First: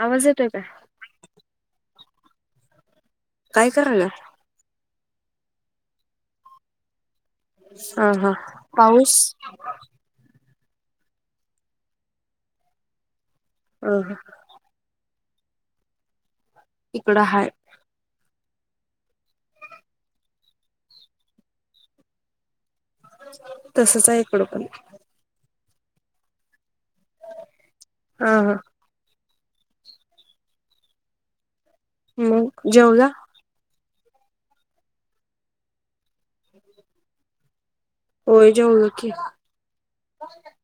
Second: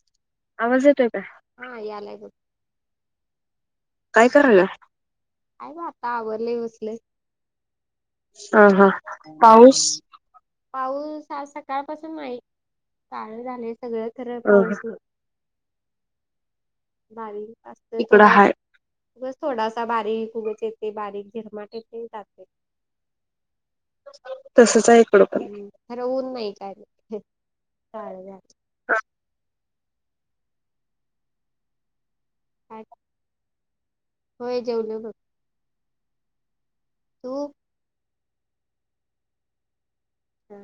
आवाज ये आवाज येतोय काय? हं यायलाय बघ. काय करायला? आहे की आता आवरले, बसले. हा हा हा, पाऊस पाऊस? पाऊस आज सकाळपासून नाही. काळ झालय सगळं खरं प इकडं हाय हिकडं हाय. ऊग थोडासा बारीक ऊगच येतय, बारीक झिरमाट येतय जातय. तसच आहे इकडं पण तसच आहे इकड पण आता ऊन नाही काय नाही तेच कार्ड हा घाल हा मग जेवला? होय जेवल बघ [inaudible] तू! होय जोवलो की, हां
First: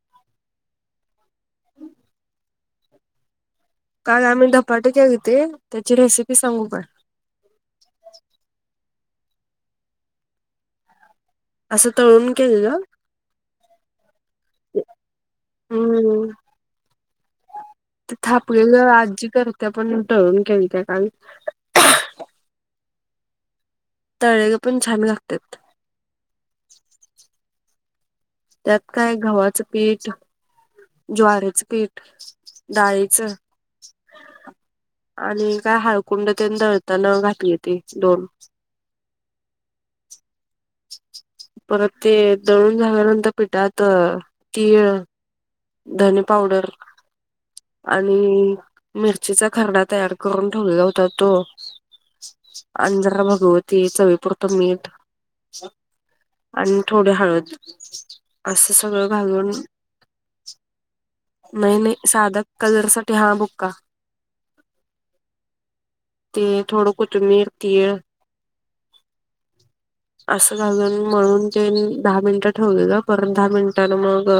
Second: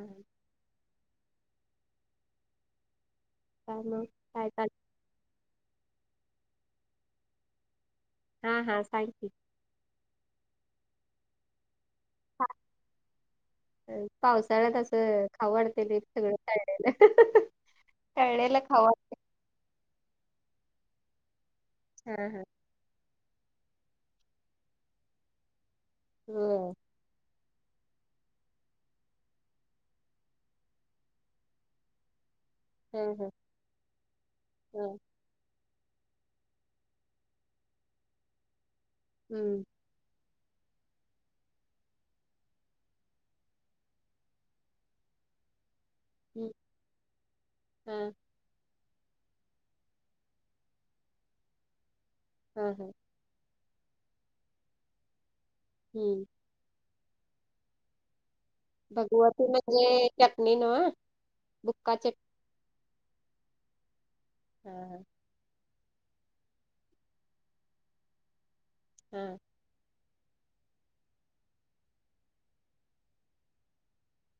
काल आम्ही धपाटे केले होते त्याची रेसिपी सांगू काय? हा हा सांगकी. असं तळून केलंल. पावसाळ्यातं खावू वाट तळले हम्म सगळ, ते थापलेलं आजी करत्या पण मी तळून केलत्या काल हा हा तळेगं पण छान लागल्यात. होय त्यात काय गव्हाचं पीठ, ज्वाराचं पीठ, डाळीचं, आणि काय हाळकुंड ते दळताना घातली येते. दोन हम्म परत ते दळून झाल्यानंतर पिठात तीळ, धनी पावडर, आणि मिरचीचा खरडा तयार करून ठेवला होता. तो अंजर भगवती चवीपुरतं मीठ हम्म आणि थोड हळद असं सगळं भगवती घालून म्हणजे चटणी ना? नाही नाही साध कलरसाठी हहा बुक्का हा हा ते थोडं कोथिंमीर, तीळ हम असं घालून म्हणून ते दहा मिनिटं ठेवल पर दहा मिनिटने मग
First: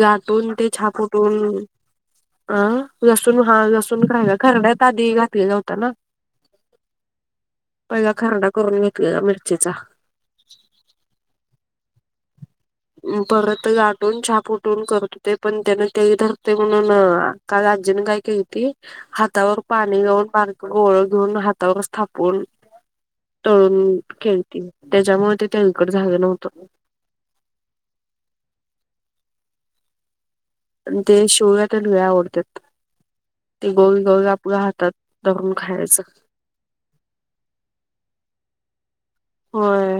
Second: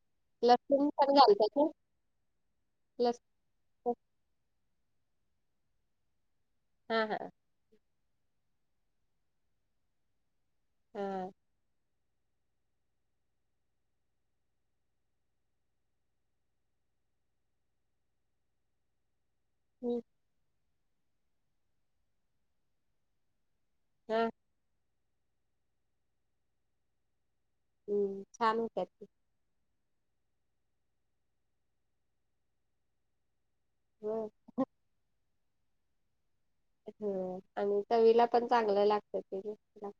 लाटून ते छाप छापून अ लसूण हा लसून एक राहीला खरडयात आधी घातली होता ना हा हा पहिला खरडा करून घेतलेला मिरचीचा हम परत गाठून छाप उठून करत हो ते पण त्यान तेही धरते म्हणून ताई आजीने काय कलती हातावर पाणी गाऊन बारक गोळ घेऊन हातावर थापून तळून खेल त्याच्यामुळे ते त्या इकड झालं नव्हतं. हम्म छान होतात ते ते शिवला तर लई आवडतात. ते गोवी गो हातात दरून खायचं. ह आणि चवीला पण चांगलं लागतं. ते ग होय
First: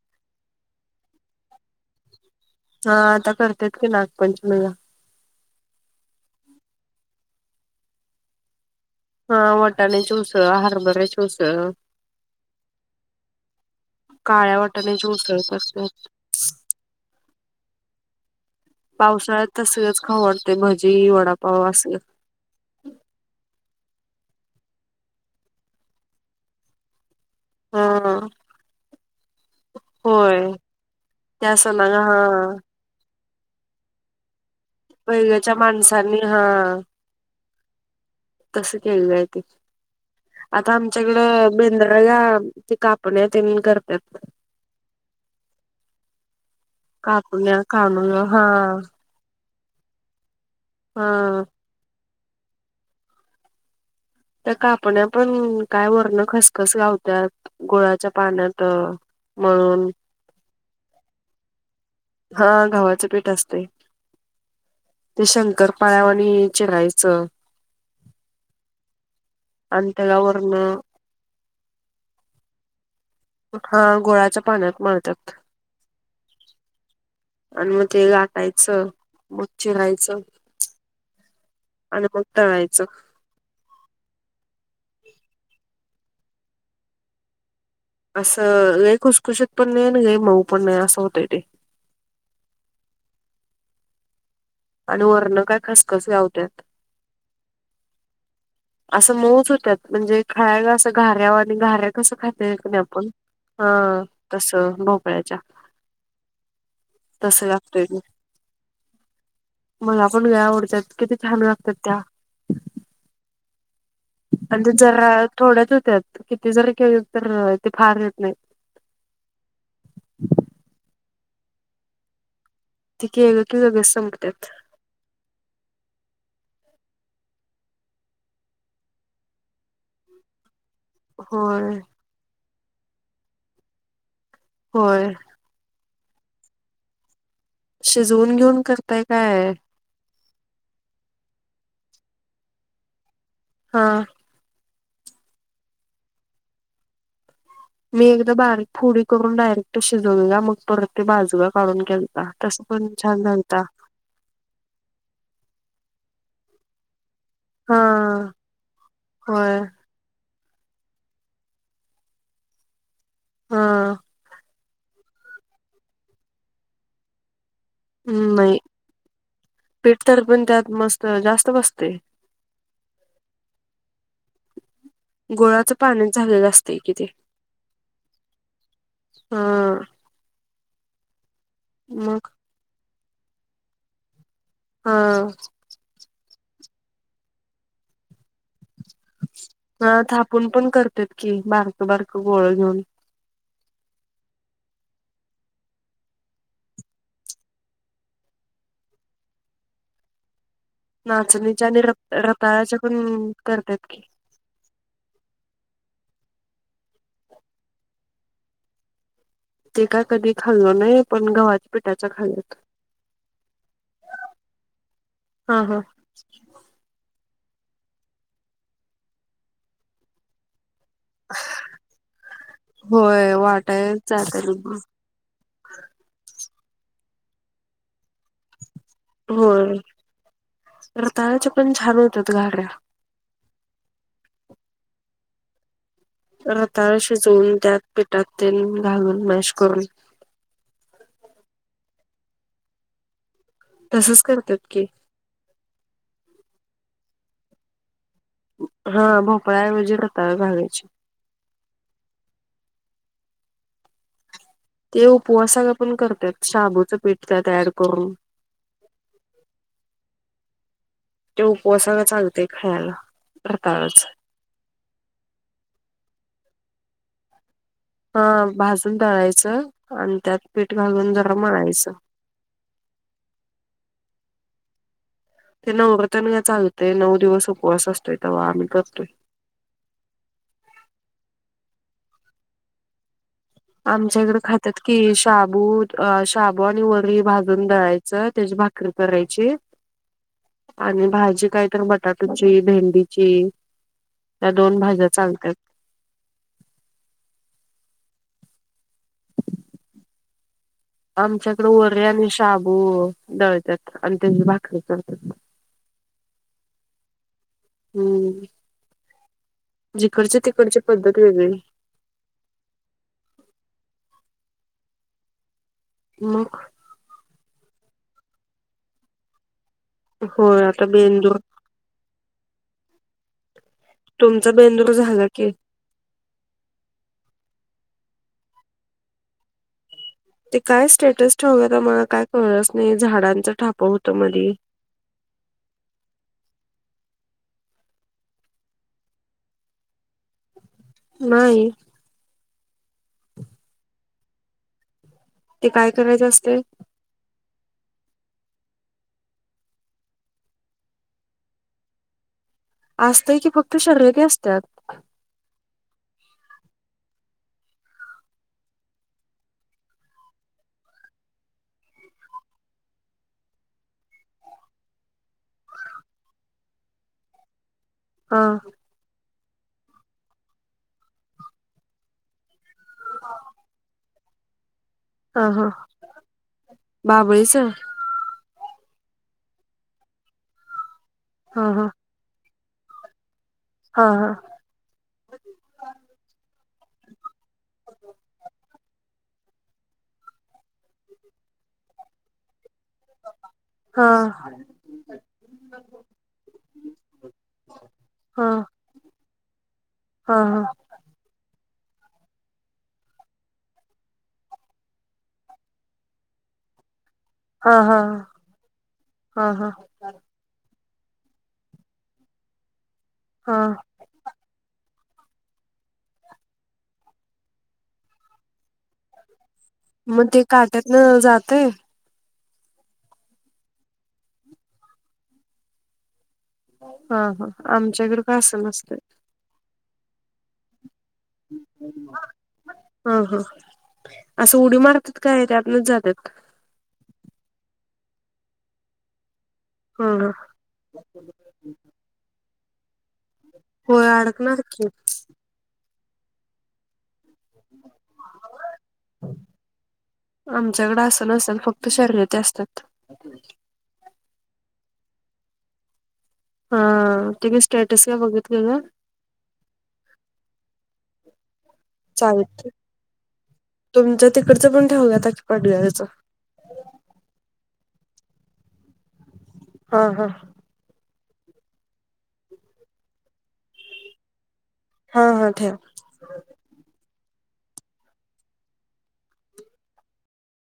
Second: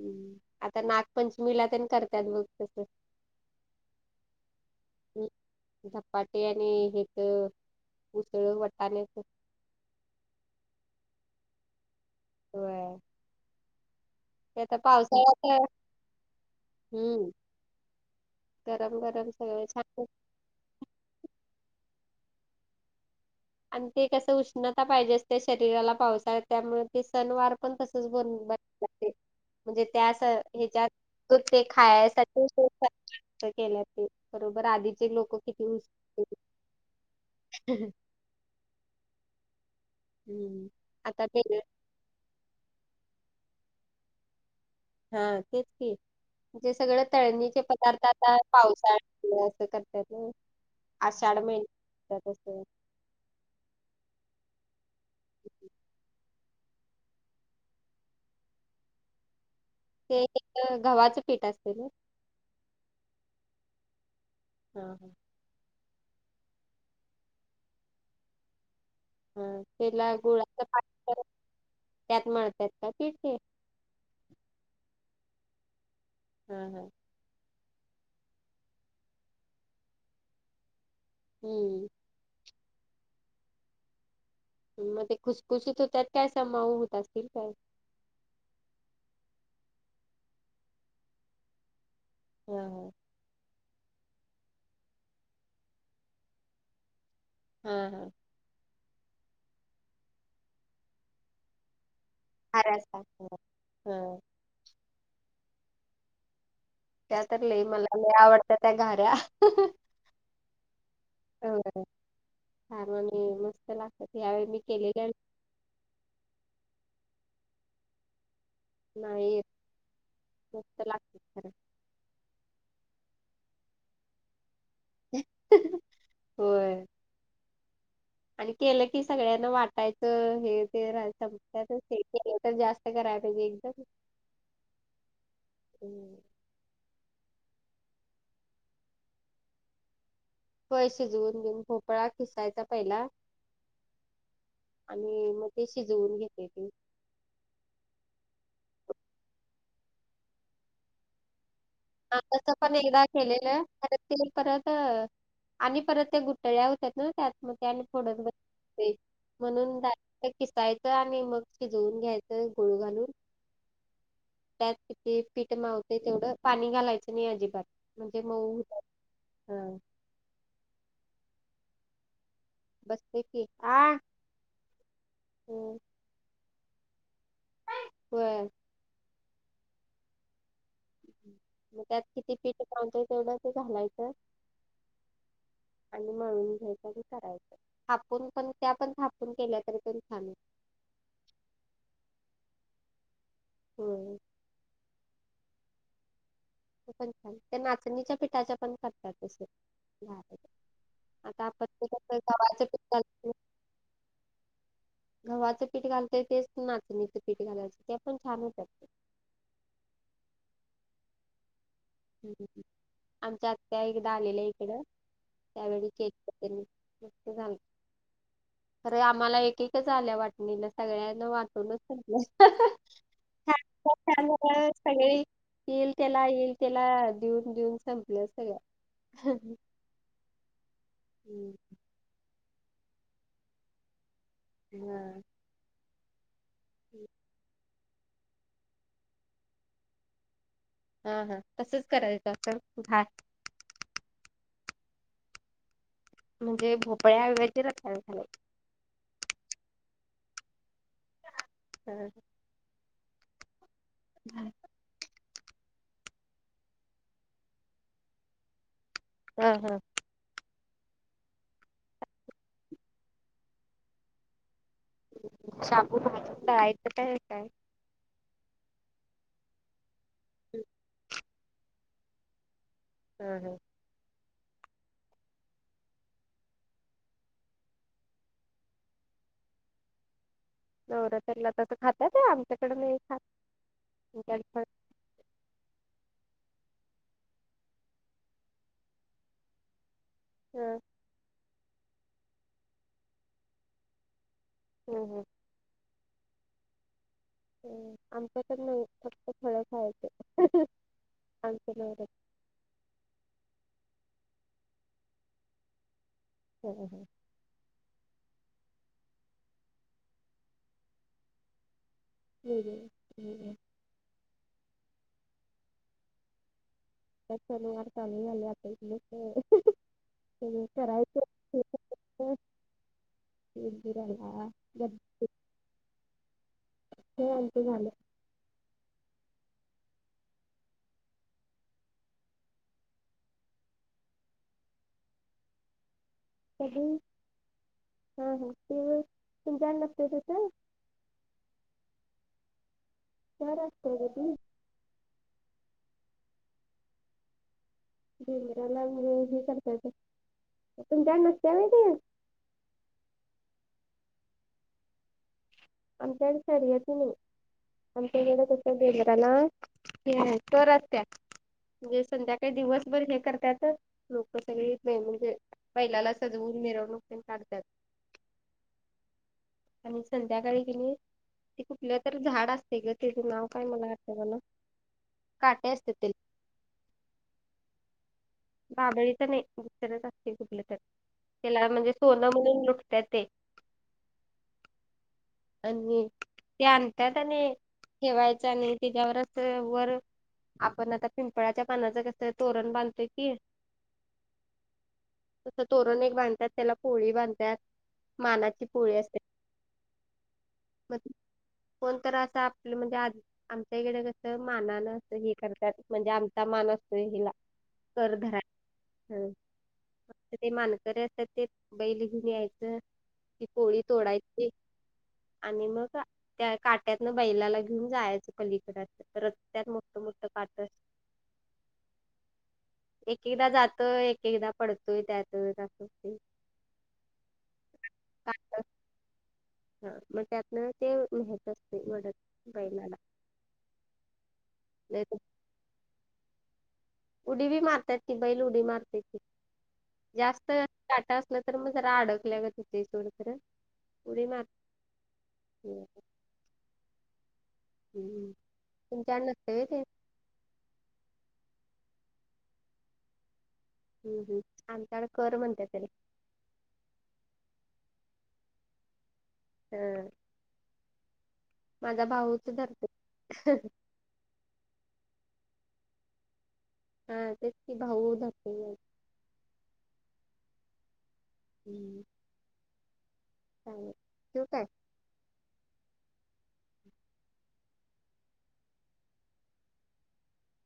हम्म आता नागपंचमीला ते करतात बघ हा आता करतेत की नागपंचमीला धपाटे आणि हेच उसळ वटाण्याच हा वाटाण्याची उसळ हरभऱ्याची उसळ होय काळ्या वटाण्याची उसळ करतात. हम्म पावसाळ्यात तसलच खाऊ वाटतंय भजी वडापाव असलच. आणि ते कसं उष्णता पाहिजे असते शरीराला पावसाळ त्यामुळे ते सणावर पण तसेच हा बन बन म्हणजे त्या होय ह्याच्यात त्या ते सणाला हा खायासाठी तो सण केल्या ते बरोबर आधी पहिलेच्या माणसांनी हा [unintelligible] तस केलेलं आहे ते आता आमच्याकड बेंद्रा ते कापण्या ते करतात हा तेच की जे सगळं तळणीचे कापण्या पदार्थ कानुया आता हा पावसाळा असं करत्यात ना आषाढ हा महिन्यात करत्यात असं त्या कापण्या पण काय वरण खसखस लावत्यात, गुळाच्या पाण्यात मग ते एक गव्हाचं पीठ असते ना? हा गव्हाच पीठ असतंय. हा हा ते शंकरपाळ्या वाणी चिरायचं अन त्याला वरण त्यात मळतात का पीठ ते? हा गुळाच्या पाण्यात मळतात. हम्म हम्म आणि मग ते लाटायचं मग् चिरायचं हम्म आणि मग तळायचं. मग ते खुसखुशीत होतात का अस माऊ होत असतील काय? असं लई खुसखुशीत पण नाही आणि लई मऊ पण नाही असं होतय ते [unintelligible] आणि वरण काय खसखस लावत्यात. हा हा असं मऊच होत्यात म्हणजे खायला असं घाऱ्या वाणी आणि घाऱ्या कसं खा [unintelligible] हा तस भोपाळ्याच्या तस लागतय मग, मला पण लय आवडत्यात किती छान लागत्यात त्या खारवणी मस्त लागत म्हणज जरा थोड्यात होत्यात किती जरी केले तर ते फार येत नाही नाही येत, मस्त लागते खरं ती केले की लगेच संपत्यात होय आणि केलं की सगळ्यांना वाटायचं हे ते होय संपण्याची ते. एक तर जास्त करायला पाहिजे एकदम, होय. हूं... शिजवून घेऊन करताय काय, व्हय शिजवून घेऊन, भोपळा खिसायचा पहिला. हा आणि मग ते शिजवून घेत्याती. मी एकदा बारीक फोडी करून डायरेक्ट शिजवलेला मग परत ते बाजूला काढून, हां केलता तच तसं पण एकदा छान झालता केलेलं [unintelligible] ते परत आणि परत त्या गुठळ्या होत्या ना? त्यात मग ते हा आणि फोडत बसतय होय म्हणून [unintelligible] ते खिसायचं आणि मग शिजवून घ्यायचं गुळ घालून, हां... त्यात किती पीठ मावते तेवढं पाणी घालायचं नाही अजिबात. हम् बई पीठ तर पण त्यात मस्त जास्त बसतंय. गुळाचं पाणीच झालेलं असतयं कि ते, होय हं.... मग त्यात किती पीठ मावतय तेवढं ते घालायचं. हा आणि मळून घ्यायच आणि करायचं थापून पण त्या पण था ह थापून पण करतात कि, बारकं- बारकं गोळं घेऊन. हूं... ते पण छान त्या नाचणीच्या पिठाच्या पण करत्यात तसं. आता आपण नाचणीच्या आणि ते र कसं गव्हाचं रताळाच्या पीठ पण घालतोय, करतात की गव्हाचं पीठ घालतोय तेच नाचणीचं पीठ घालायचं त्या पण छान होत्यात. ते काय कधी खाल्लो नाही पण गव्हाचं [unintelligible] आमच्या आत्या एकदा आलेल्या हिकडं हा हा त्यावेळी केलेलं त्यनी. मस्त झालं खरे आम्हांला एक -एकच आल्या वाटणीला सगळ्या ना वाटून संपल्या, होय [unintelligible] वाटाय जात त्यामुळं सगळी येईल त्याला येईल त्याला देऊन-देऊन संपल्या सगळ्या. होय रताळाच्या पण छान होतात घाऱ्या. हं... रताळं शिजवून, त्यात पिठात तेल घालून मॅश करून, हा हा तसंच करायचं असल घार तसच करत्यात की. म्हणजे भोपळ्या व्यतिरिक खय झालय. हा भोपळया ऐवजी रताळं घालायची. हा.... हाय... ते उपवासाला पण करत्यात शाबूचं पीठ त्यात ऍड करून. हं.. हं. ते उपवासाला चालतंय खायाला रताळाच. शाबू भाजून दळायचं काय? काय.? हा भाजून तळायचं आणि त्यात पीठ घालून जरा मळायचं. हां हां. ते नवरतन चालतेय, नऊ दिवस उपवास असतोय तवा आम्ही करतोय. नवरातला तसं खातात? आमच्याकडे नाही खात. आमच्या ईकड खातात. कि शाबू -शाबू आणि वरी भाजून दळायचं, त्याची भाकरी करायची आणि भाजी काय तर बटाट्याची, भेंडीची त्या दोन भाज्या चालतात. हम्म, आमच्याकडे नाही फक्त फळ खायचे. आमच्याकडे वरी आणि शाबू दळतात आणि त्याची भाकरी कर. हो हो हो [unintelligible] हम्म, जिकडचे तिकडची पद्धत वेगळी. हो [unintelligible] मग त्यात शनिवार चालू झाले आता, होय सगळं आता करायच. बेंदूर हो गरला ग [unintelligible] कि [unintelligible] हे आमचं झाल. ते काय स्टेटस ठेवलंता मला काय कळच नाही. झाडांचं ठाप होतं मधी. कधी, हा ह ते तुमच्याकडे नसतंय तसं. नाही. सर [unintelligible] असतोय ग ती. ते काय करायचं असते? ज [unintelligible] मराला हे करतायचं तुमच्याक नसत्या माहिती असतंय की, फक्त शर्यती असतात. आमच्याकडे शर्यती नाही. आमच्याकड कस गेजराला [unintelligible] तरच्या म्हणजे संध्याकाळी दिवसभर हे करत्यात, लोक सगळे नाही म्हणजे बैलाला सजवून मिरवणू पण काढतात. हा. आणि संध्याकाळी की नाही, ते कुठलं तर झाड असते ग त्याचं नाव काय मला आठवण. ह हा, बाबळीच? बाबळीच नाही दुसरच असते कुठलं तरी, त्याला हा म्हणजे सोनं म्हणून लुटत ते. आ, हा आणि, ते आणतात आणि ठेवायचं आणि त्याच्यावरच वर आपण आता पिंपळाच्या पानाचं कस तोरण बांधतोय की. हा. तस तोरण एक बांधतात त्याला पोळी बांधतात हा मानाची पोळी असते. हा हा,, म कोणत असं आपलं म्हणजे आ आमच्या इकडे कस मानानं अस हे करतात, म्हणजे आमचा मान असतो हिला. हा हा हा हा. ते मानकरीे असतात ते बैल घेऊन यायचं, ती हा पोळी तोडायची. आणि मग त्या काट्यातन बैलाला घेऊन जा मग ते काट्यात न जात? एक एकदा जातोय. एक एकदा पडतोय. त्यात जातच ते. हा हा, आमच्याकडे काय अस नसतय. हा मग त्यातन ते माहीत असते. वडत बैलाला. अस उडी मारतात काय त्यातनच जातात. उडी बी मारतात ती बैल उडी मारत्याती. हा हा जास्त काटा असला तर मग जरा अडकल्या गत होते सोड खर. होय अडकणार की. [unintelligible] आमच्याकड अस नसेल फक्त शर्यती असत्यात. [inaudible] हम्म हम्म, आमच्याकडे कर म्हणत्या त्याला. हा, तुम्ही स्टेटस काय बघितलेल. ह माझा भाऊच चालतंय धरतो. तुमच्या तिकडच पण ठेवल्यात पाडल्या याच. हा तेच की भाऊ धपी हा हा हम्म चालेल ठेवु काय. हा हा ठेव.